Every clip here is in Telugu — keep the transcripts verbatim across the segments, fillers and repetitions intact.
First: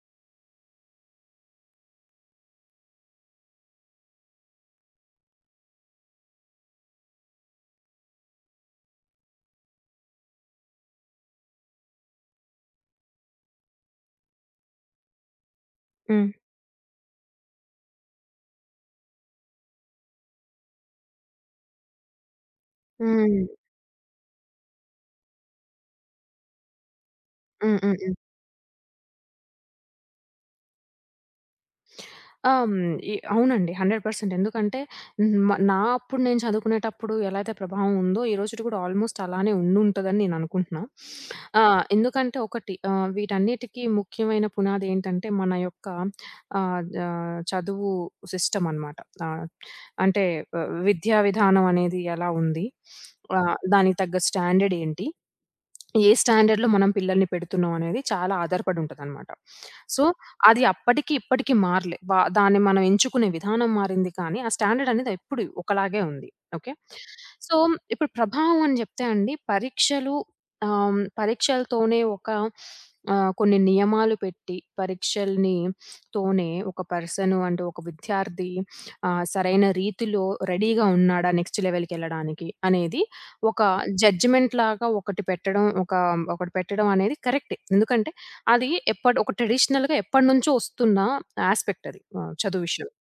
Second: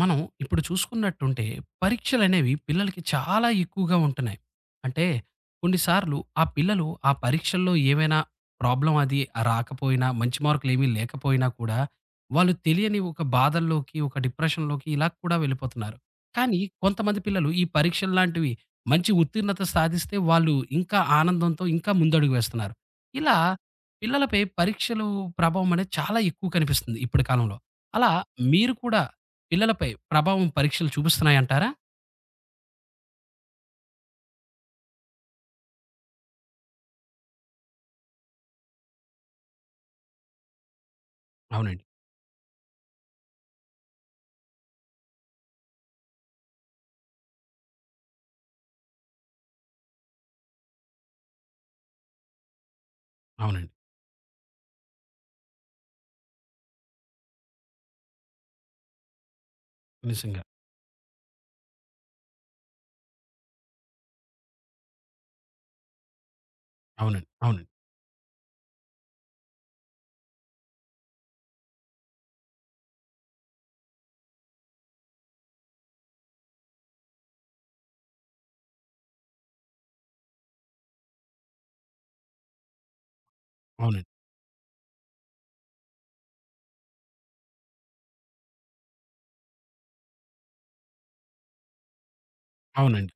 మనం ఇప్పుడు చూసుకున్నట్టుంటే పరీక్షలనేవి పిల్లలకి చాలా ఎక్కువగా ఉంటున్నాయి. అంటే కొన్నిసార్లు ఆ పిల్లలు ఆ పరీక్షల్లో ఏమైనా ప్రాబ్లమ్ అది రాకపోయినా, మంచి మార్కులేమీ లేకపోయినా కూడా వాళ్ళు తెలియని ఒక బాధల్లోకి, ఒక డిప్రెషన్‌లోకి ఇలా కూడా వెళ్ళిపోతున్నారు. హ్మ్. కానీ కొంతమంది పిల్లలు ఈ పరీక్షల్లాంటివి మంచి ఉత్తీర్ణత సాధిస్తే వాళ్ళు ఇంకా ఆనందంతో ఇంకా ముందడుగు వేస్తున్నారు. ఇలా హ్మ్. పిల్లలపై పరీక్షలు ప్రభావం అనేది చాలా ఎక్కువ కనిపిస్తుంది ఇప్పటి కాలంలో. హ్మ్. హ్మ్. అలా హ్మ్. మీరు కూడా పిల్లలపై ప్రభావం పరీక్షలు చూపిస్తున్నాయంటారా? ఆ! హ్మ్. ఈ అవునండి. వంద శాతం ఎందుకంటే హ్మ్. మ నా అప్పుడు నేను చదువుకునేటప్పుడు ఎలా అయితే ప్రభావం ఉందో, ఈ రోజుటి కూడా ఆల్‌మోస్ట్ అలానే ఉండుంటదని నేను అనుకుంటున్నా. ఆ! అవునండి. ఎందుకంటే ఒకటి, ఆహ్, వీటన్నిటికి ముఖ్యమైన పునాది ఏంటంటే మన యొక్క ఆహ్, ఆహ్, చదువు సిస్టమ్ అనమాట. ఆహ్, అంటే, ఆహ్, విద్యా విధానం అనేది ఎలా ఉంది? ఆహ్, అవునండి. దానికి తగ్గ స్టాండర్డ్ ఏంటి? ఏ స్టాండర్డ్‌లో మనం పిల్లల్ని పెడుతున్నాం అనేది చాలా ఆధారపడి ఉంటదనమాట. సో, నిజంగా. అది అప్పటికి, ఇప్పటికి మారలే. వ దాన్ని మనం ఎంచుకునే విధానం మారింది కానీ, ఆ స్టాండర్డ్ అనేది ఎప్పుడు ఒకలాగే ఉంది. ఓకే. అవునండి. సో, అవునండి. ఇప్పుడు ప్రభావం అని చెప్తే అండి పరీక్షలు, ఆహ్, పరీక్షలతోనే ఒక ఆహ్, కొన్ని నియమాలు పెట్టి పరీక్షల్ని తోనే ఒక పర్సన్ అంటే ఒక విద్యార్థి ఆహ్, సరైన రీతిలో రెడీగా ఉన్నాడా నెక్స్ట్ లెవెల్‌కెళ్ళడానికి అనేది ఒక అవునండి. జడ్జిమెంట్‌లాగా ఒకటి పెట్టడం, ఒక ఒకటి పెట్టడం అనేది కరెక్టే. ఎందుకంటే, అది ఎప్పటి ఒక ట్రెడిషనల్‌గా ఎప్పటినుంచో వస్తున్న యాస్పెక్ట్ అది, ఆహ్, చదువు విషయంలో. అవునండి.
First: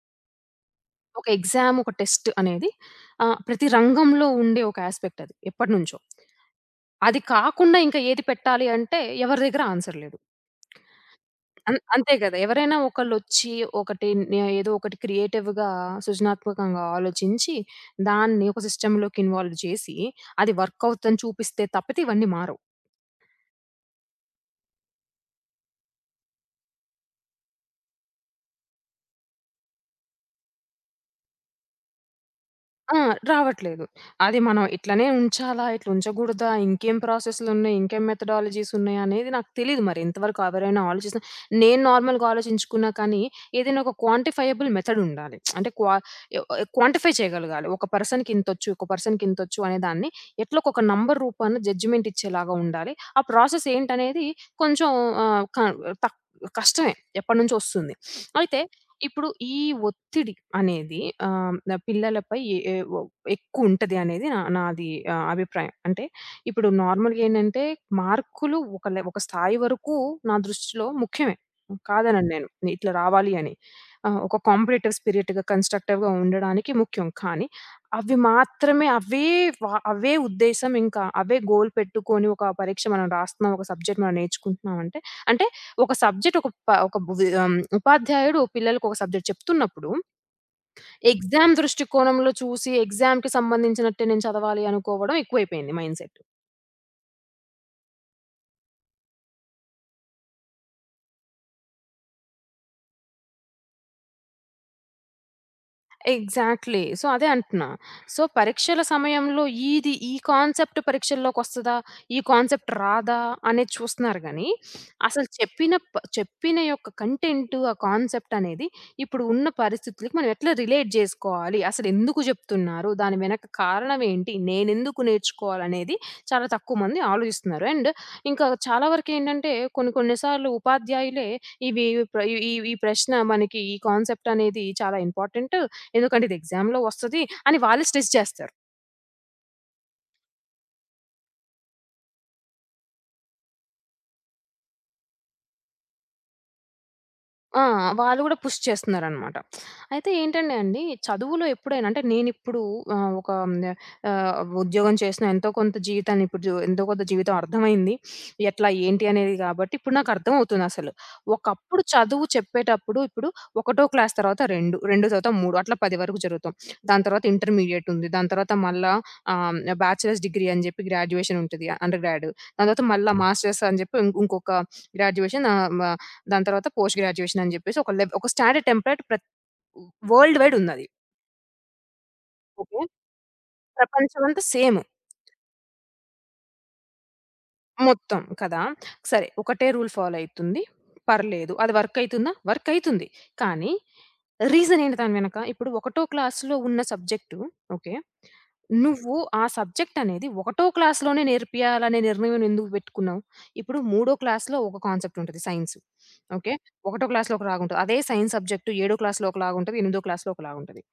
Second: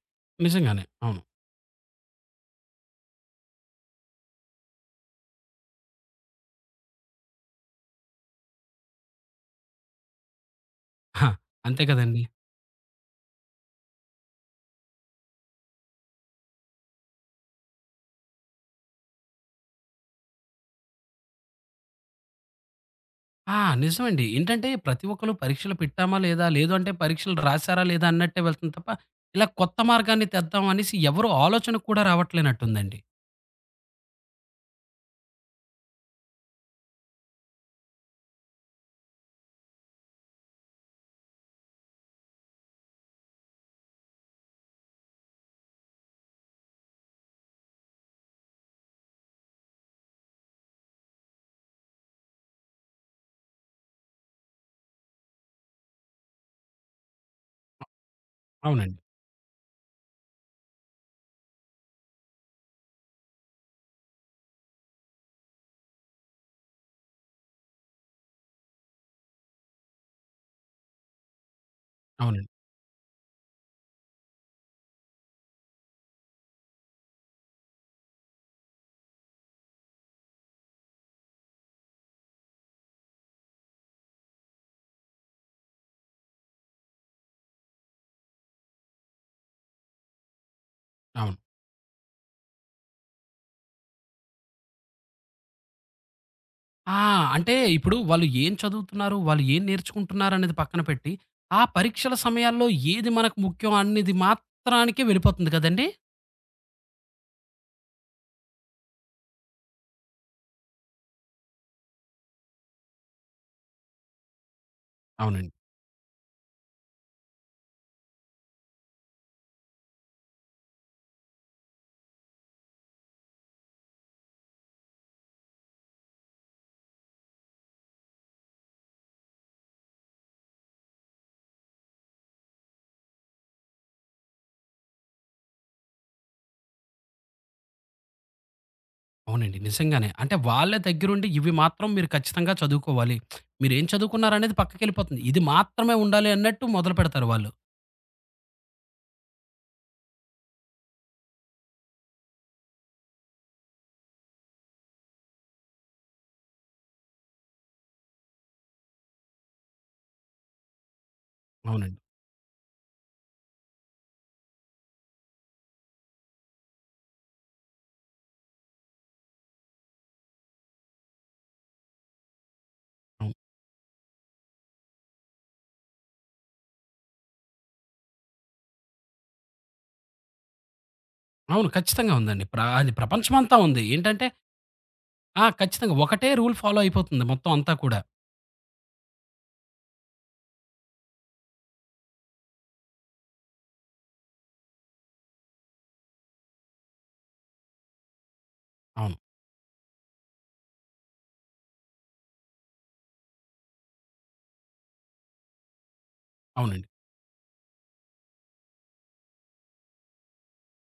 నిజంగానే. అవును. ఒక ఎగ్జామ్, ఒక టెస్ట్ అనేది ఆహ్, ప్రతి రంగంలో ఉండే ఒక యాస్పెక్ట్ అది ఎప్పటినుంచో. అది కాకుండా ఇంకా ఏది పెట్టాలి అంటే ఎవరి దగ్గర ఆన్సర్ లేదు. ఆ! అన్ అంతే అంతే కదండీ. కదా! ఎవరైనా ఒకళ్ళొచ్చి ఒకటి నే ఏదో ఒకటి క్రియేటివ్‌గా, సృజనాత్మకంగా ఆలోచించి, దాన్ని ఒక సిస్టమ్‌లోకి ఇన్వాల్వ్ చేసి, అది వర్క్ అవుతుందని చూపిస్తే తప్పితే ఇవన్నీ మారవు. ఆ! నిజమండి. ఏంటంటే ప్రతి ఒక్కళ్ళు పరీక్షలు పెట్టామా లేదా? లేదు అంటే పరీక్షలు రాసారా లేదా? అన్నట్టే వెళ్తుంది తప్ప, ఇలా కొత్త మార్గాన్ని తెద్దాం అనేసి ఎవరు ఆలోచనకు కూడా రావట్లేనట్టుందండి. ఆ! రావట్లేదు. అది మనం ఇట్లనే ఉంచాలా? ఇట్లా ఉంచగూడదా? ఇంకేం ప్రాసెస్‌లున్నాయి? ఇంకేం మెథడాలజీసున్నాయి? అనేది నాకు తెలీదు మరి ఇంతవరకు ఎవరైనా ఆలోచిస్తున్నా, నేను నార్మల్‌గా ఆలోచించుకున్నా కానీ, ఏదైనా ఒక క్వాంటిఫైయబుల్ మెథడుండాలి. అంటే క్వా యొ క్వాంటిఫై చేయగలగాలి. ఒక పర్సన్‌కి ఇంతొచ్చు, ఒక పర్సన్‌కి ఇంతొచ్చు అనే దాన్ని ఎట్లా ఒక నంబర్ రూపాన జడ్జిమెంట్ ఇచ్చేలాగా ఉండాలి. ఆ ప్రాసెస్ ఏంటనేది కొంచెం ఆహ్, క తక్ కష్టమే ఎప్పటినుంచో ఒస్తుంది. అయితే అవునండి. ఇప్పుడు ఈ ఒత్తిడి అనేది, ఆహ్, నా పిల్లలపై ఎ ఎ ఒ ఎక్కువుంటది అనేది నా నాది, ఆహ్, అభిప్రాయం. అంటే ఇప్పుడు నార్మల్‌గా ఏంటంటే మార్కులు ఒక లె ఒక స్థాయి వరకు నా దృష్టిలో ముఖ్యమే. కాదనను నేను. అవునండి. నే- ఇట్లా రావాలి అని. ఆహ్, ఒక కాంపిటీటివ్ స్పిరిట్‌గా, కన్‌స్ట్రక్టివ్‌గా ఉండడానికి ముఖ్యం. కానీ అవి మాత్రమే, అవే వ అవే ఉద్దేశ్యం ఇంకా అవే గోల్ పెట్టుకొని ఒక పరీక్ష మనం రాస్తున్నాం. ఒక సబ్జెక్ట్ మనం నేర్చుకుంటున్నాం అంటే, అంటే ఒక సబ్జెక్ట్ ఒక ప ఒక బువి ఆహ్, ఉపాధ్యాయుడు పిల్లలకొక సబ్జెక్ట్ చెప్తున్నప్పుడు, అవును. ఎగ్జామ్ దృష్టికోణంలో చూసి ఎగ్జామ్‌కి సంబంధించినట్టే నేను చదవాలి అనుకోవడం ఎక్కువైపోయింది మైండ్‌సెట్. ఆ! అంటే ఇప్పుడు వాళ్ళు ఏం చదువుతున్నారు? వాళ్ళు ఏం నేర్చుకుంటున్నారనేది పక్కన పెట్టి, ఆ పరీక్షల సమయాల్లో ఏది మనకు ముఖ్యం అనేది మాత్రానికే వెళ్ళిపోతుంది కదండీ! ఎగ్జాక్ట్‌లీ. సో, అదే అంటున్నా. సో, పరీక్షల సమయంలో ఈది ఈ కాన్సెప్ట్ పరీక్షల్లోకొస్తదా? ఈ కాన్సెప్ట్ రాదా? అనేది చూస్తున్నారు గానీ, అసలు అవునండి. చెప్పిన ప చెప్పిన యొక్క కంటెంట్, ఆ కాన్సెప్ట్ అనేది ఇప్పుడు ఉన్న పరిస్థితులకి మనం ఎట్లా రిలేట్ జేసుకోవాలి? అసలెందుకు జెప్తున్నారు? దాని వెనక కారణం ఏంటి? నేనెందుకు నేర్చుకోవాలనేది చాలా తక్కువ మంది ఆలోచిస్తున్నారు. అండ్ ఇంకా చాలా వరకేంటంటే కొన్ని కొన్ని సార్లు ఉపాధ్యాయులే ఇవి ప్ర ఈ ఈ ప్రశ్న మనకి ఈ కాన్సెప్ట్ అనేది చాలా ఇంపార్టెంట్. ఎందుకంటే ఇది ఎగ్జామ్‌లో వస్తది అని వాళ్ళు స్ట్రెస్ చేస్తారు. అవునండి. నిజంగానే. అంటే వాళ్ళ దగ్గరుండి ఇవి మాత్రం మీరు ఖచ్చితంగా చదువుకోవాలి. మీరేం చదువుకున్నారనేది పక్కకెళ్ళిపోతుంది. ఇది మాత్రమే ఉండాలి అన్నట్టు మొదలుపెడతారు వాళ్ళు. ఆ! వాళ్ళు గూడా పుష్ చేస్తున్నారనమాట. అయితే ఏంటంటే అండి, చదువులో ఎప్పుడైనా అంటే నేనిప్పుడు ఆహ్, ఒక హ్మ్, ఆహ్, ఉద్యోగం చేసిన ఎంతో కొంత జీవితాన్ని ఇప్పుడు జు ఎంతో కొంత జీవితం అర్థమైంది. ఎట్లా ఏంటి అనేది గాబట్టి ఇప్పుడు నాకర్థమవుతుందసలు. ఒకప్పుడు అవునండి. చదువు చెప్పేటప్పుడు ఇప్పుడు ఒకటో క్లాస్ తర్వాత రెండో, రెండో తర్వాత మూడు అట్లా పది వరకు జరుగుతాం. దాని తర్వాత ఇంటర్మీడియేట్ ఉంది. దాని తర్వాత మళ్ళా ఆహ్, బ్యాచిలర్స్ డిగ్రీ అని జెప్పి గ్రాడ్యుయేషన్ ఉంటది. Under grad. దాని తర్వాత మళ్ళా అవును. మాస్టర్స్ అని జెప్పి ఇం ఇంకొక గ్రాడ్యుయేషన్, ఆహ్, మ దాని తర్వాత పోస్ట్ గ్రాడ్యుయేషన్ అని జెప్పేసి ఒక లెవ్ ఒక స్టాండర్డ్ టెంప్లేట్ ప్రత్ వరల్డ్ వైడ్ ఉందది. అవును. ఖచ్చితంగా ఉందండి. ప్ర ఓకే. అది ప్రపంచమంతా ఉంది. ఏంటంటే ప్రపంచమంతా సేమ్ ఆ! ఖచ్చితంగా ఒకటే రూల్ ఫాలో అయిపోతుంది మొత్తం అంతా కూడా. మొత్తం కదా! సరే ఒకటే రూల్ ఫాలో అయితుంది. పర్లేదు. అది వర్క్ అయితుందా? వర్క్ అయితుంది. కానీ రీజన్ ఏంటి దాని వెనక? ఇప్పుడు ఒకటో క్లాస్‌లో ఉన్న సబ్జెక్టు, ఓకే, నువ్వు అవును. ఆ సబ్జెక్ట్ అనేది ఒకటో క్లాస్‌లోనే నేర్పియాలనే నిర్ణయం ఎందుకు పెట్టుకున్నావు? ఇప్పుడు మూడో క్లాస్‌లో ఒక కాన్సెప్ట్ ఉంటది సైన్స్. ఓకే. అవునండి. ఒకటో క్లాస్‌లో ఒకలాగుంటది. అదే సైన్స్ సబ్జెక్ట్ ఏడో క్లాస్‌లో ఒకలాగుంటది. ఎనిమిదో క్లాస్‌లో ఒకలాగుంటది.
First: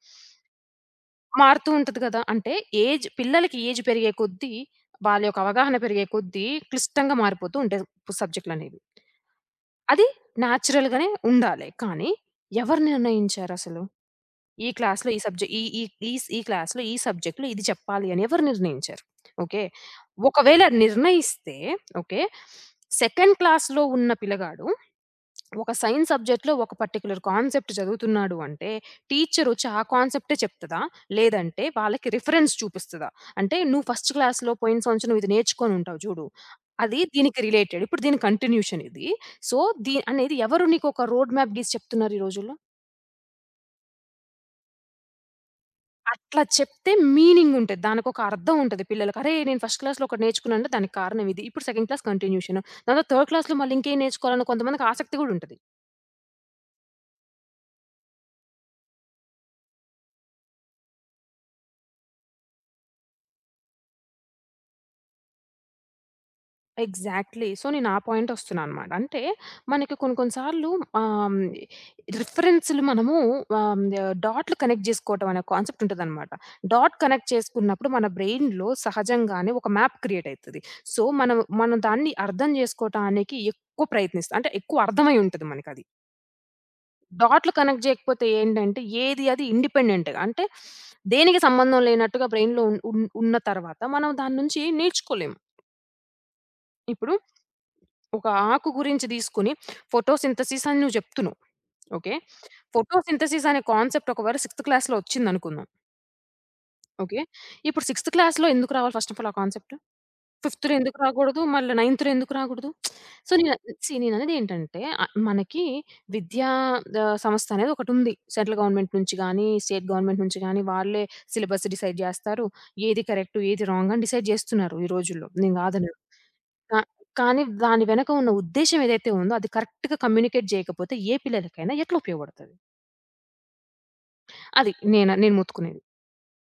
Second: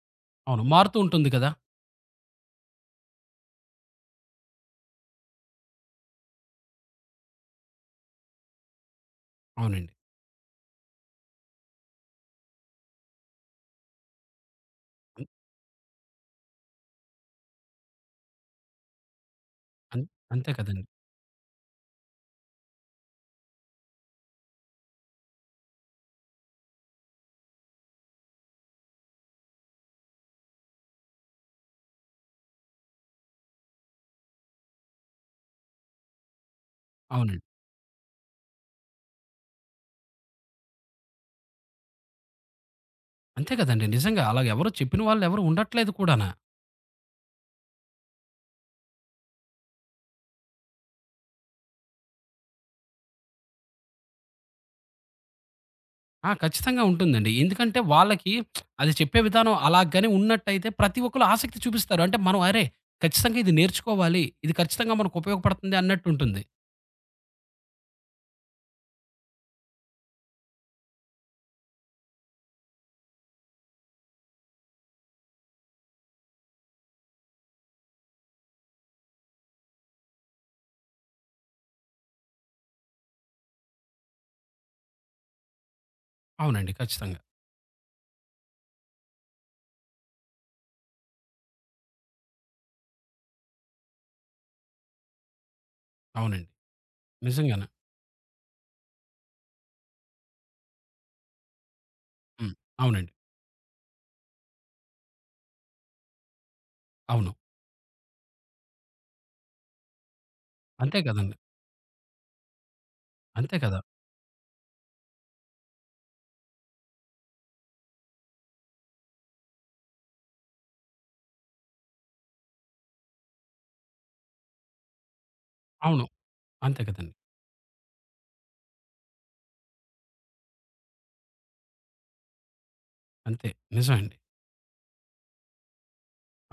అవును. మారుతూ ఉంటుంది కదా! మారుతూ ఉంటది గదా! అంటే ఏజ్ పిల్లలకి ఏజ్ పెరిగే కొద్దీ, వాళ్ళ యొక్క అవగాహన పెరిగే కొద్దీ క్లిష్టంగా మారిపోతూ ఉంటాయి సబ్జెక్ట్‌లనేవి. అవునండి. అది నేచురల్‌గానే ఉండాలి. కానీ ఎవరు నిర్ణయించారసలు? ఈ క్లాస్‌లో ఈ అన్ సబ్జెక్ట్ ఈ ఈ ఈ ఈ క్లాస్‌లో ఈ సబ్జెక్ట్‌లో ఇది చెప్పాలి అని ఎవరు నిర్ణయించారు? ఓకే. అన్ అంతే ఒకవేళ కదండీ. నిర్ణయిస్తే, ఓకే, సెకండ్ క్లాస్‌లో ఉన్న పిల్లగాడు ఒక సైన్స్ సబ్జెక్ట్‌లో ఒక పర్టిక్యులర్ కాన్సెప్ట్ చదువుతున్నాడు అంటే, టీచరొచ్చి ఆ కాన్సెప్టే చెప్తదా? లేదంటే వాళ్ళకి రిఫరెన్స్ చూపిస్తదా? అంటే నువ్వు ఫస్ట్ క్లాస్‌లో పోయిన సంవత్సరం ఇది నేర్చుకొనుంటావు చూడు. అది దీనికి అవునండి. రిలేటెడ్. ఇప్పుడు దీని కంటిన్యూషన్ ఇది. సో, దీ అనేది ఎవరు నీకొక రోడ్ మ్యాప్ గీసి చెప్తున్నారు ఈ రోజుల్లో? అంతే కదండీ. నిజంగా అలాగెవరు చెప్పిన వాళ్ళెవరు ఉండట్లేదు కూడానా. అట్లా చెప్తే మీనింగ్ ఉంటది. దానికొక అర్థం ఉంటది పిల్లలకి. అరే! నేను ఫస్ట్ క్లాస్‌లో ఒకటి నేర్చుకున్నానంటే దానికి కారణం ఇది. ఇప్పుడు సెకండ్ క్లాస్ కంటిన్యూషన్. తర్వాత థర్డ్ క్లాస్‌లో మళ్ళీ ఇంకేం నేర్చుకోవాలని కొంతమందికి ఆసక్తి గూడా ఉంటది. ఆ! ఖచ్చితంగా ఉంటుందండి. ఎందుకంటే వాళ్ళకి అది చెప్పే విధానం అలాగని ఉన్నట్టయితే ప్రతి ఒక్కళ్ళు ఆసక్తి చూపిస్తారు. అంటే మనం అరే! ఖచ్చితంగా ఇది నేర్చుకోవాలి. ఇది ఖచ్చితంగా మనకు ఉపయోగపడుతుంది అన్నట్టు ఉంటుంది. ఎగ్జాక్ట్‌లీ. సో, నేను ఆ పాయింటొస్తున్నా అనమాట. అంటే మనకి కొన్ని కొన్ని సార్లు ఆహ్, రిఫరెన్స్‌లు మనము ఆహ్, డాట్‌లు కనెక్ట్ జేసుకోవటం అనే కాన్సెప్ట్ ఉంటదనమాట. డాట్ కనెక్ట్ చేసుకున్నప్పుడు మన బ్రెయిన్‌లో సహజంగానే ఒక మ్యాప్ క్రియేట్ అయితది. సో, మనం మనం దాన్ని అర్థం జేసుకోటానికి ఎక్కువ ప్రయత్నిస్తాం. అంటే ఎక్కువ అర్థమై ఉంటది మనకది. అవునండి. ఖచ్చితంగా. డాట్‌లు కనెక్ట్ జేయకపోతే ఏంటంటే ఏది అది ఇండిపెండెంట్‌గా అంటే దేనికి సంబంధం లేనట్టుగా బ్రెయిన్‌లో ఉన్ ఉన్ ఉన్న తర్వాత మనం దాని నుంచి నేర్చుకోలేము. అవునండి. ఇప్పుడు నిజంగానే. ఒక ఆకు గురించి తీసుకొని ఫోటోసింథసిస్ అని నువ్వు జెప్తున్నావు. ఓకే. హ్మ్. అవునండి. ఫోటోసింథసిస్ అనే కాన్సెప్ట్ ఒకవేళ సిక్స్త్ క్లాస్‌లో ఒచ్చిందనుకుందాం. ఓకే. అవును. ఇప్పుడు సిక్స్త్ క్లాస్‌లో ఎందుకు రావాలి ఫస్ట్ ఆఫ్ ఆల్ ఆ కాన్సెప్ట్? ఫిఫ్త్‌లో ఎందుకు అంతే కదండీ! రాకూడదు? మళ్ళా నైన్త్‌లో ఎందుకు రాకూడదు? సో, నేను అంతే కదా! సీ నేననేదేంటంటే ఆహ్, మనకి విద్యా, ఆహ్, సంస్థ అనేది ఒకటుంది. సెంట్రల్ గవర్నమెంట్ నుంచి గానీ, స్టేట్ గవర్నమెంట్ నుంచి గానీ, వాళ్ళే సిలబస్ డిసైడ్ జేస్తారు. ఏది కరెక్ట్, ఏది రాంగ్ అని డిసైడ్ జేస్తున్నారు ఈ రోజుల్లో. నేను గాదనను. అవును. కా అంతే కదండీ! కానీ దాని వెనక ఉన్న ఉద్దేశ్యం ఏదైతే ఉందో అది కరెక్ట్‌గా కమ్యూనికేట్ జేయకపోతే ఏ పిల్లలకైనా ఎట్లా ఉపయోగపడతది? అంతే. నిజమండి. అది నేను నేను మొత్తుకునేది.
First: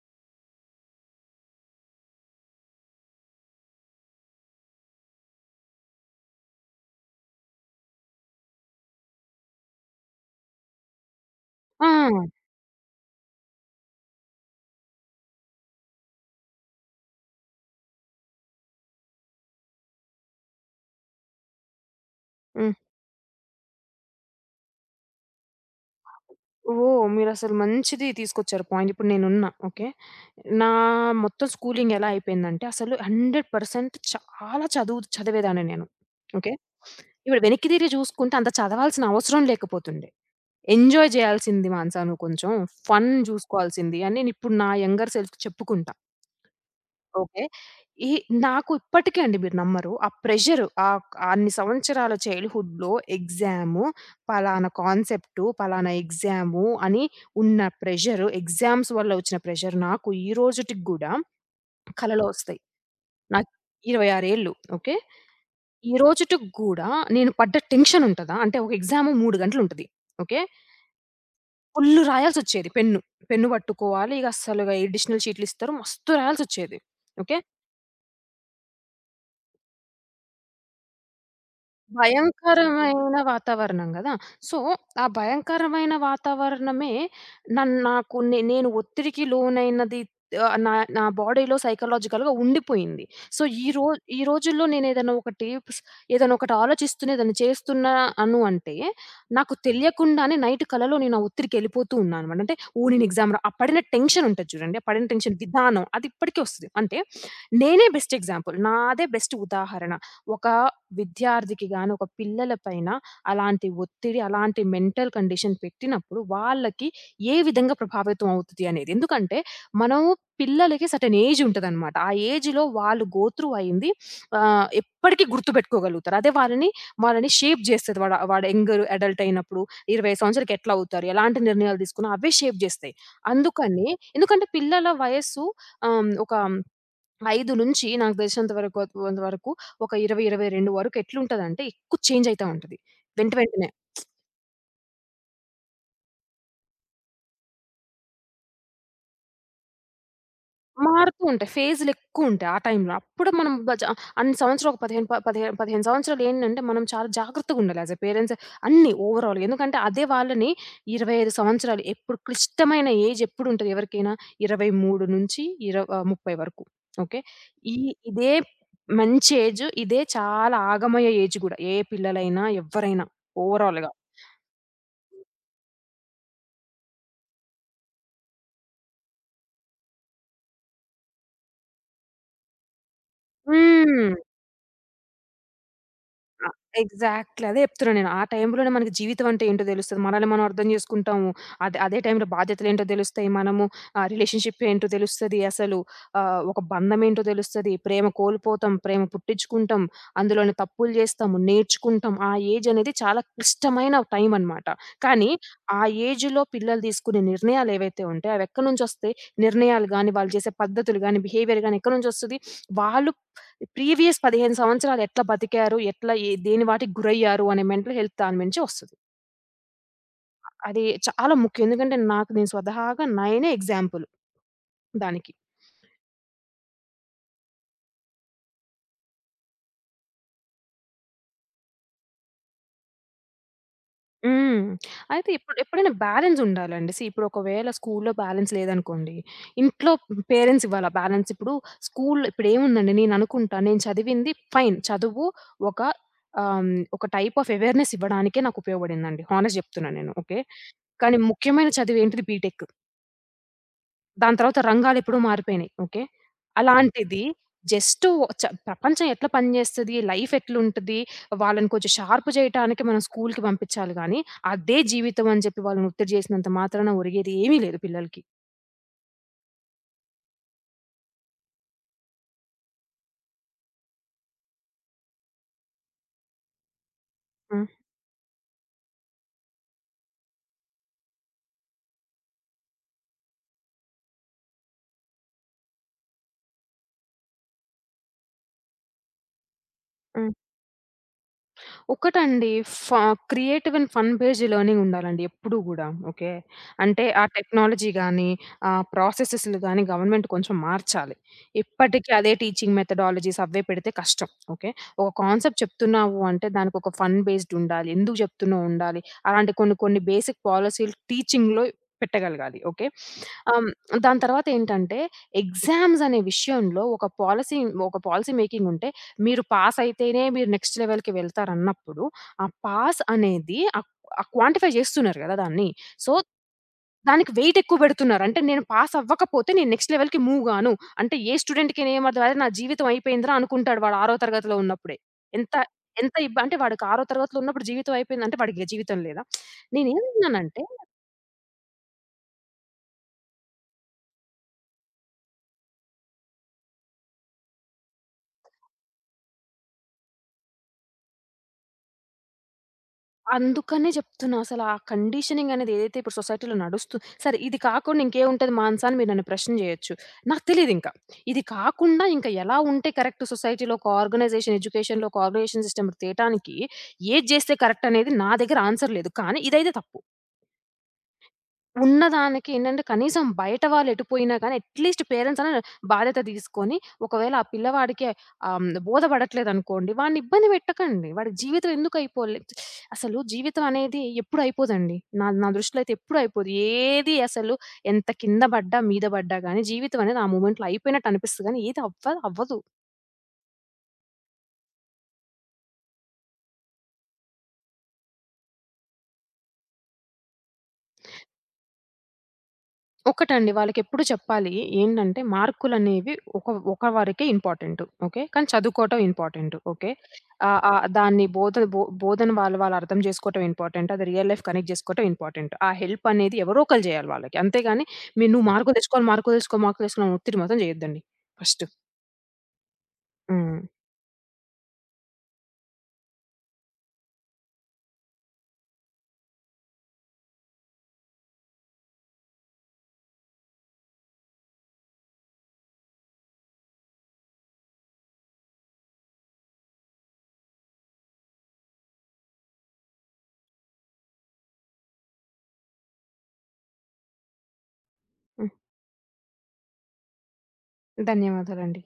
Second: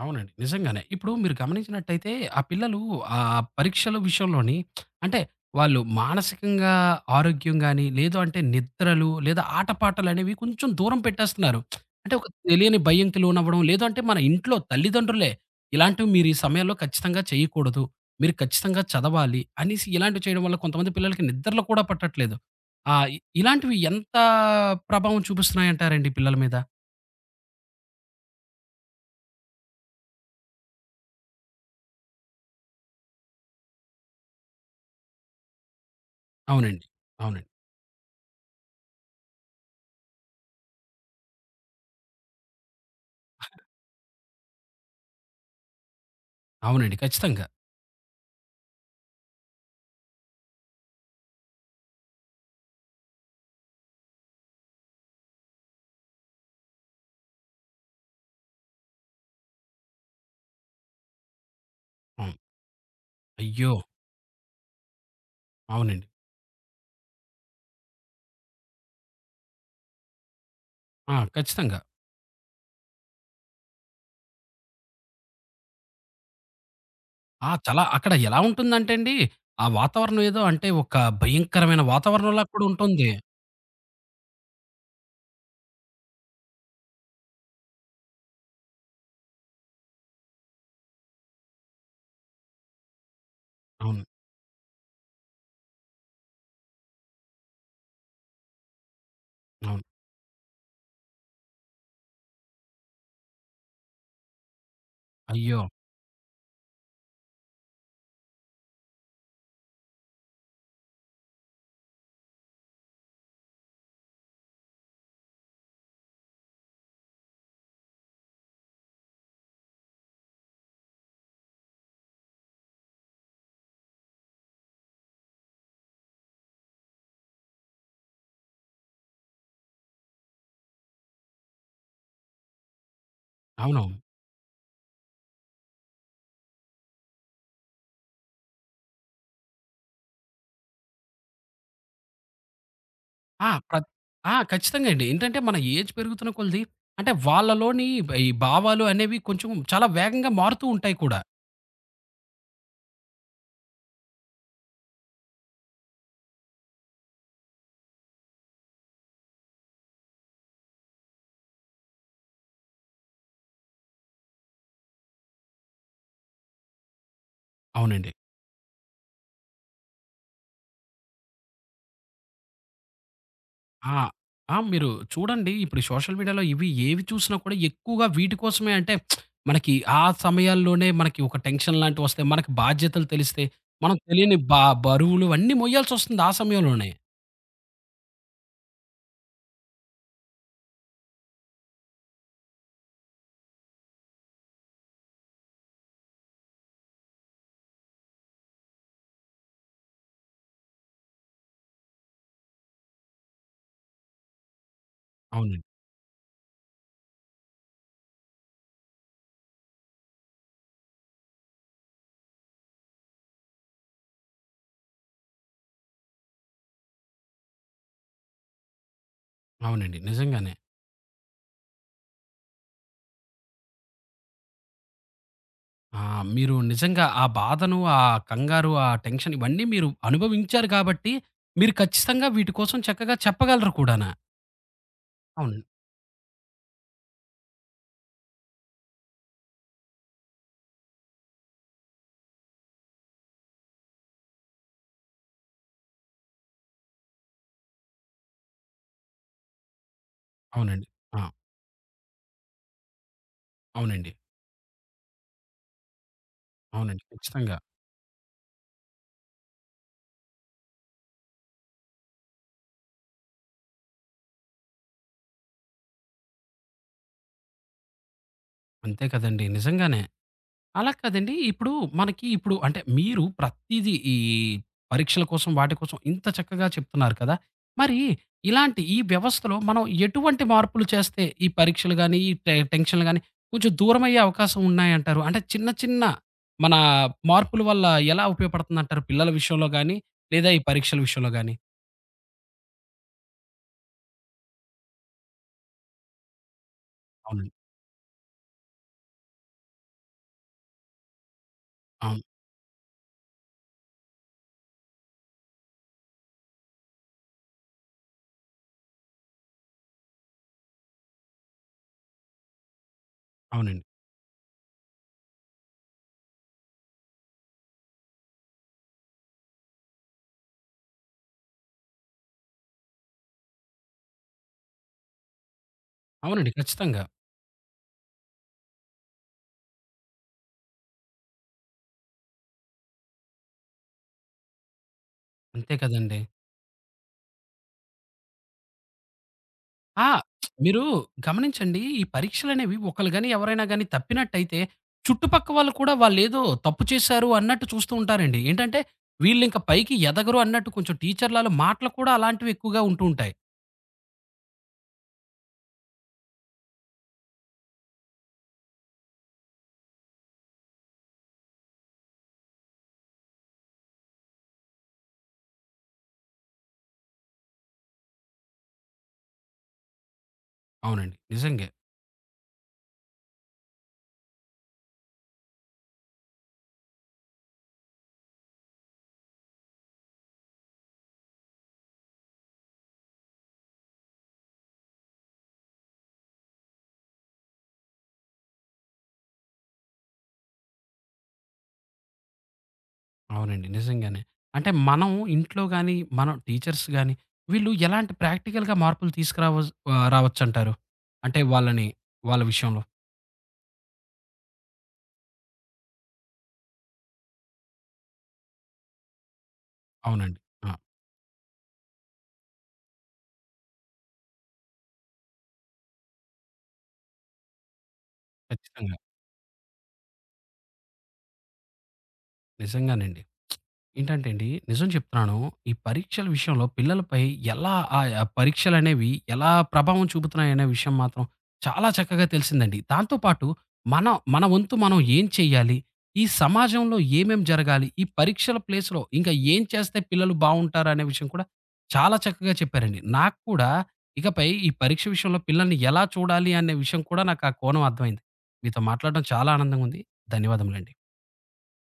అవునండి. నిజంగానే. ఇప్పుడు మీరు గమనించినట్టయితే ఆ పిల్లలు ఆ పరీక్షల విషయంలోని అంటే వాళ్ళు మానసికంగా ఆరోగ్యం గాని, లేదు అంటే నిద్రలు లేదా ఆటపాటలనేవి కొంచెం దూరం పెట్టేస్తున్నారు. ఆ! అంటే ఒక తెలియని భయంకి లోనవ్వడం, లేదు అంటే మన ఇంట్లో తల్లిదండ్రులే ఇలాంటివి మీరు ఈ సమయంలో ఖచ్చితంగా చేయకూడదు. మీరు ఖచ్చితంగా చదవాలి అనేసి ఇలాంటివి చేయడం వల్ల కొంతమంది పిల్లలకి నిద్రలు కూడా పట్టట్లేదు. హ్మ్. ఆ! ఇ ఇలాంటివి ఎంత ప్రభావం చూపిస్తున్నాయంటారండి పిల్లల మీద? ఓహ్! మీరసలు మంచిది తీసుకొచ్చారు పాయింట్. ఇప్పుడు నేనున్నా. ఓకే. నా మొత్తం స్కూలింగ్ ఎలా అయిపోయిందంటే అసలు వంద శాతం చాలా చదువు చదివేదాన్ని నేను. ఓకే. అవునండి. ఇప్పుడు అవునండి. వెనక్కి తిరిగి చూసుకుంటే అంత చదవాల్సిన అవసరం లేకపోతుండే. ఎంజాయ్ చేయాల్సింది మానసా నువ్వు కొంచెం. ఫన్ చూసుకోవాల్సింది అని నేనిప్పుడు నా యంగర్ సెల్ఫ్‌కి చెప్పుకుంటా. అవునండి. ఓకే. ఖచ్చితంగా. ఈ నాకు ఇప్పటికి అండి మీరు నమ్మరు. ఆ ప్రెషరు, ఆహ్, అన్ని సంవత్సరాల చైల్డ్‌హుడ్‌లో ఎగ్జాము, పలానా కాన్సెప్టు, పలానా ఎగ్జాము అని ఉన్న ప్రెషరు, ఎగ్జామ్స్ వల్ల వచ్చిన ప్రెషర్ నాకు ఈ రోజుటికి గూడా కలలో అవును. ఒస్తాయి. నాకు అయ్యో! ఇరవై ఆరు ఏళ్ళు. ఓకే. ఈ అవునండి. రోజుటికి గూడా నేను పడ్డ టెన్షన్ ఉంటదా, అంటే ఒక ఎగ్జాము మూడు గంటలుంటది. ఓకే. ఆ! ఖచ్చితంగా. Full రాయాల్సొచ్చేది pen. పెన్ను పట్టుకోవాలి. ఇగ అస్సలు ఇగ ఎడిషనల్ షీట్‌లిస్తారు. మస్తు రాయాల్సొచ్చేది. ఓకే. ఆ! చాలా అక్కడ ఎలా ఉంటుందంటే అండి, ఆ వాతావరణం ఏదో అంటే ఒక భయంకరమైన వాతావరణంలా కూడా ఉంటుంది. భయంకరమైన వాతావరణం గదా! సో, ఆ భయంకరమైన వాతావరణమే నన్ నాకు నే నేను ఒత్తిడికి లోనైనది, ఆహ్, నా నా బాడీలో సైకలాజికల్‌గా ఉండిపోయింది. సో, ఈ రో అవును. ఈ రోజుల్లో నేనేదైనా ఒకటి స్ ఏదైనా ఒకటి ఆలోచిస్తున్నా, ఏదైనా చేస్తున్నాను అంటే, నాకు అవును. తెలియకుండానే నైట్ కలలో నేను ఆ ఒత్తిడికెళ్ళిపోతూ ఉన్నాననమాట. అంటే, ఓహ్! నేను ఎగ్జామ్ రా ఆ పడిన టెన్షన్ ఉంటది చూడండి. ఆ పడిన టెన్షన్ అయ్యో! విధానం అది ఇప్పటికి ఒస్తది. అంటే, నేనే బెస్ట్ ఎగ్జాంపుల్. నాదే బెస్ట్ ఉదాహరణ. ఒక విద్యార్థికి గాని, ఒక పిల్లల పైన అలాంటి ఒత్తిడి, అలాంటి మెంటల్ కండిషన్ పెట్టినప్పుడు వాళ్ళకి ఏ విధంగా ప్రభావితం అవుతది అనేది. ఎందుకంటే, మనం పిల్లలకి సర్టెన్ ఏజ్ ఉంటదనమాట. ఆ ఏజ్‌లో వాళ్ళు గో త్రూ అయింది, ఆహ్, ఎప్పటికి గుర్తుపెట్టుకోగలుగుతారు. అదే వాళ్ళని, వాళ్ళని, షేప్ జేస్తది. వాడు వాడు యంగర్ అడల్ట్ అయినప్పుడు ఇరవై సంవత్సరాలకి ఎట్లా అవుతారు? ఎలాంటి నిర్ణయాలు తీసుకున్నా అవే షేప్ జేస్తాయి. అందుకని, అవునవును. ఎందుకంటే, పిల్లల వయస్సు ఆహ్, ఒక అయిదు నుంచి నాకు తెలిసినంత వరకు కొంతవరకు ఒక ఇరవై, ఇరవై రెండు వరకు ఎట్లుంటదంటే ఎక్కువ చేంజ్ అయితా ఉంటది. వెంట ఆ! వెంటనే. ప్ర ఆ! ఖచ్చితంగా అండి. ఏంటంటే మన ఏజ్ పెరుగుతున్న కొలిది అంటే వాళ్ళలోని ఈ భావాలు అనేవి కొంచెం చాలా వేగంగా మారుతూ ఉంటాయి కూడా. మారుతూ ఉంటాయి. ఫేజులెక్కువుంటాయి ఆ టైంలో. అప్పుడు మనం బజ అన్ని సంవత్సరాలు ఒక పదిహేను ప పదిహే పదిహేను సంవత్సరాలు ఏంటంటే మనం చాలా జాగ్రత్తగుండాలి యాస్ ఎ పేరెంట్స్ అన్నీ ఓవరాల్. ఎందుకంటే అదే వాళ్ళని, ఇరవై అయిదు సంవత్సరాలు ఎప్పుడు క్లిష్టమైన ఏజ్ ఎప్పుడుంటది ఎవరికైనా? ఇరవై మూడు నుంచి ఇరవ ఆహ్, ముప్పై వరకు. ఓకే. ఈ అవునండి. ఇదే మంచి ఏజ్. ఇదే చాలా ఆగమయ ఏజ్ గూడా. ఏ పిల్లలైనా ఎవ్వరైనా ఓవరాల్‌గా. ఆ! ఆ! మీరు చూడండి ఇప్పుడు సోషల్ మీడియాలో ఇవి ఏవి చూసినా కూడా ఎక్కువగా వీటి కోసమే అంటే మనకి ఆ సమయాల్లోనే మనకి ఒక టెన్షన్ లాంటివి వస్తాయి. మనకి బాధ్యతలు తెలిస్తే మనం హ్మ్. తెలియని బ బరువులు అన్నీ మొయ్యాల్సొస్తుంది ఆ అ సమయంలోనే. ఎగ్జాక్ట్‌లీ. అదే చెప్తున్నా నేను. ఆ టైంలోనే మనకి జీవితం అంటే ఏంటో తెలుస్తది. మనల్ని మనం అర్థం చేసుకుంటాము. అదే అదే టైంలో బాధ్యతలేంటో తెలుస్తాయి. మనము ఆహ్, రిలేషన్‌షిప్ ఏంటో తెలుస్తది. అసలు ఆహ్, ఒక బంధం ఏంటో తెలుస్తది. ప్రేమ కోల్పోతాం. ప్రేమ పుట్టించుకుంటాం. అందులోనే తప్పులు చేస్తాము. నేర్చుకుంటాం. ఆ ఏజ్ అనేది చాలా క్లిష్టమైన టైం అన్నమాట. కానీ అవునండి. ఆ ఏజ్‌లో పిల్లలు తీసుకునే నిర్ణయాలు ఏవైతే ఉంటాయో అవి ఎక్కడి నుంచొస్తాయి? నిర్ణయాలు గాని, వాళ్ళు చేసే పద్ధతులు గాని, బిహేవియర్ గాని ఎక్కడి నుంచొస్తది? వాళ్ళు ప్రీవియస్ పదిహేను సంవత్సరాలు ఎట్లా బతికారు? ఎట్లా ఏ దేని వాటికి గురయ్యారు? అనే మెంటల్ హెల్త్ దాని నుంచే వస్తది. అవునండి. నిజంగానే. అది చాలా ముఖ్యం. ఎందుకంటే నాకు నేను స్వతహాగా నేనే ఎగ్జాంపుల్ దానికి. ఆ! మీరు నిజంగా ఆ బాధను, ఆ కంగారు, ఆ టెన్షన్ ఇవన్నీ మీరు అనుభవించారు కాబట్టి మీరు ఖచ్చితంగా వీటి కోసం చక్కగా చెప్పగలరు కూడానా. హ్మ్. అయితే ఇప్పుడు అవునండి. ఎప్పుడైనా బ్యాలెన్స్ ఉండాలండి. సీ ఇప్పుడు ఒకవేళ స్కూల్లో బ్యాలెన్స్ లేదనుకోండి, ఇంట్లో పేరెంట్స్ ఇవ్వాలా బ్యాలెన్స్. ఇప్పుడు స్కూల్ ఇప్పుడేముందండి, నేను అనుకుంటా నేను చదివింది ఫైన్. చదువు ఒక ఆహ్, ఒక టైప్ ఆఫ్ అవేర్‌నెస్ ఇవ్వడానికే నాకు ఉపయోగపడిందండి. హానెస్ట్ చెప్తున్నా నేను. ఓకే. అవునండి. కానీ ఆ! ముఖ్యమైన చదువేంటిది బీటెక్. అవునండి. దాని తర్వాత రంగాలెప్పుడో మారిపోయినాయి. ఓకే. అవునండి. అలాంటిది ఖచ్చితంగా. జస్ట్ చ ప్రపంచం ఎట్లా పనిచేస్తది? లైఫ్ ఎట్లుంటది? వాళ్ళని కొంచెం షార్ప్ జేయటానికి మనం స్కూలుకి పంపించాలి గానీ, అదే జీవితం అని జెప్పి వాళ్ళని ఒత్తిడి జేసినంత మాత్రాన ఒరిగేది ఏమీ లేదు పిల్లలకి. అంతే కదండీ. నిజంగానే. అలా కాదండి. ఇప్పుడు మనకి ఇప్పుడు అంటే మీరు ప్రతీదీ ఈ పరీక్షల కోసం వాటి కోసం ఇంత చక్కగా చెప్తున్నారు కదా! హ్మ్. మరి ఇలాంటి ఈ వ్యవస్థలో మనం ఎటువంటి మార్పులు చేస్తే ఈ పరీక్షలు గాని, ఈ టె టెన్షన్‌లు గాని కొంచెం దూరమయ్యే అవకాశం ఉన్నాయంటారు? అంటే చిన్న చిన్న మన మార్పుల వల్ల ఎలా ఉపయోగపడుతుందంటారు? పిల్లల విషయంలో గాని, హ్మ్. లేదా ఈ పరీక్షల విషయంలో గాని? ఒకటండి, ఫ creative and fun based learning ఉండాలండి ఎప్పుడూ గూడా. ఓకే. అంటే ఆ అవునండి. టెక్నాలజీ గానీ, ఆ ప్రాసెసెస్‌లు గానీ గవర్నమెంట్ కొంచెం మార్చాలి. ఇప్పటికి అవును. అదే టీచింగ్ మెథడాలజీస్ అవే పెడితే కష్టం. ఓకే. ఒక కాన్సెప్ట్ చెప్తున్నావు అంటే దానికొక ఫన్ బేస్డ్ ఉండాలి. ఎందుకు జెప్తున్నావు ఉండాలి. అలాంటి కొన్ని కొన్ని బేసిక్ పాలిసీలు టీచింగ్‌లో పెట్టగలగాలి. ఓకే. ఆహ్, అవునండి. దాని తర్వాతేంటంటే ఎగ్జామ్స్ అనే విషయంలో ఒక పాలిసీ, ఒక పాలిసీ మేకింగ్ ఉంటే మీరు పాసయితేనే మీరు నెక్స్ట్ లెవెల్‌కి వెళ్తారన్నప్పుడు, ఆ పాస్ అనేది ఆహ్, ఆహ్, క్వాంటిఫై చేస్తున్నారు గదా దాన్ని. సో, అవునండి. ఖచ్చితంగా. దానికి వెయిట్ ఎక్కువ పెడుతున్నారు. అంటే నేను పాస్ అవ్వకపోతే నేను నెక్స్ట్ లెవెల్‌కి మూవ్ గాను. అంటే ఏ స్టూడెంట్‌కి ఏమర్థం అరె! నా జీవితం అయిపోయిందిరా అనుకుంటాడు వాడు ఆరో తరగతిలో ఉన్నప్పుడే. ఎంత అంతే ఎంత కదండీ! ఇబ్బ అంటే వాడికి ఆరో తరగతిలో ఉన్నప్పుడు జీవితం అయిపోయిందంటే వాడికిక జీవితం లేదా? ఆ! నేనేమన్నానంటే, మీరు గమనించండి. ఈ పరీక్షలనేవి ఒకళ్ళు గాని, ఎవరైనా గాని తప్పినట్టయితే, చుట్టుపక్క వాళ్ళు కూడా వాళ్ళేదో తప్పు చేశారు అన్నట్టు చూస్తూ ఉంటారండి. ఏంటంటే, వీళ్ళింక పైకి ఎదగరు అన్నట్టు కొంచెం టీచర్లలో మాటలు కూడా అలాంటివి ఎక్కువగా ఉంటూ ఉంటాయి. అందుకనే చెప్తున్నా అసల ఆ కండిషనింగ్ అనేది ఏదైతే ఇప్పుడు సొసైటీలో నడుస్తూ, సరే ఇది కాకుండా ఇంకేముంటది మానసా అని మీరు నన్ను ప్రశ్న చేయొచ్చు. నాకు తెలీదింకా. ఇది కాకుండా ఇంకా ఎలా ఉంటే కరెక్ట్ సొసైటీలో ఒక ఆర్గనైజేషన్, ఎడ్యుకేషన్‌లో ఒక ఆర్గనైజేషన్ సిస్టమ్ తేటానికి ఏది జేస్తే కరెక్ట్ అనేది నా దగ్గర ఆన్సర్ లేదు. కానీ ఇదైతే తప్పు. అవునండి. నిజంగే. ఉన్నదానికి ఏంటంటే కనీసం బయట వాళ్ళు ఎటుపోయినా గానీ అట్‌లీస్ట్ పేరెంట్స్ అన్నా బాధ్యత తీసుకొని, ఒకవేళ ఆ పిల్లవాడికి ఆహ్, హ్మ్, బోధపడట్లేదనుకోండి, వాడిని ఇబ్బంది పెట్టకండి. వాడి జీవితం ఎందుకు అయిపోలే, అసలు జీవితం అనేది ఎప్పుడు అయిపోదండి. నా నా దృష్టిలో అయితే ఎప్పుడు అయిపోదు. ఏది అసలు ఎంత కింద పడ్డా, మీద పడ్డా గానీ జీవితం అనేది ఆ మూమెంట్‌లో అయిపోయినట్టు అనిపిస్తది గానీ ఏది అవ్వ అవ్వదు. అవునండి. నిజంగానే. అంటే మనం ఇంట్లో గాని, మనం టీచర్స్ గాని, వీళ్ళు ఎలాంటి ప్రాక్టికల్‌గా మార్పులు తీసుకురావస్ ఆహ్, రావచ్చంటారు? అంటే వాళ్ళని వాళ్ళ విషయంలో. ఒకటండి. వాళ్ళకెప్పుడు చెప్పాలి ఏంటంటే, మార్కులనేవి ఒక ఒక వారికే ఇంపార్టెంటు. ఓకే. కానీ చదువుకోవటం ఇంపార్టెంటు. ఓకే. అవునండి. ఆహ్, ఆ! ఆహ్, దాన్ని బోధ బో బోధన వాళ్ళు, వాళ్ళు అర్థం చేసుకోవటం ఇంపార్టెంట్. అది రియల్ లైఫ్ కనెక్ట్ చేసుకోవటం ఇంపార్టెంట్. ఆ హెల్ప్ అనేది ఎవరో ఒకళ్ళు చేయాలి వాళ్ళకి. అంతేగాని మీరు నువ్వు మార్కులు ఖచ్చితంగా. తెచ్చుకోవాలి, మార్కులు తెచ్చుకో, మార్కులు తెచ్చుకో అని ఒత్తిడి మాత్రం చేయొద్దండి ఫస్టు. నిజంగానండి. హ్మ్. ఏంటంటే అండి, నిజం చెప్తున్నాను. ఈ పరీక్షల విషయంలో పిల్లలపై ఎలా ఆహ్, ఆ పరీక్షలనేవి ఎలా ప్రభావం చూపుతున్నాయనే విషయం మాత్రం చాలా చక్కగా తెలిసిందండి. దాంతో పాటు మన, మన వంతు మనం ఏం చేయాలి? ఈ సమాజంలో ఏమేం జరగాలి? ఈ పరీక్షల ప్లేస్‌లో ఇంకా ఏం చేస్తే పిల్లలు బావుంటారు అనే విషయం కూడా చాలా చక్కగా చెప్పారండి. నాకు కూడా ఇకపై ఈ పరీక్ష విషయంలో పిల్లల్ని ఎలా చూడాలి అనే విషయం కూడా నాకు ఆ కోణం అర్థమైంది. హ్మ్. మీతో మాట్లాడడం చాలా ఆనందంగా ఉంది. ధన్యవాదములండి. ధన్యవాదాలండి.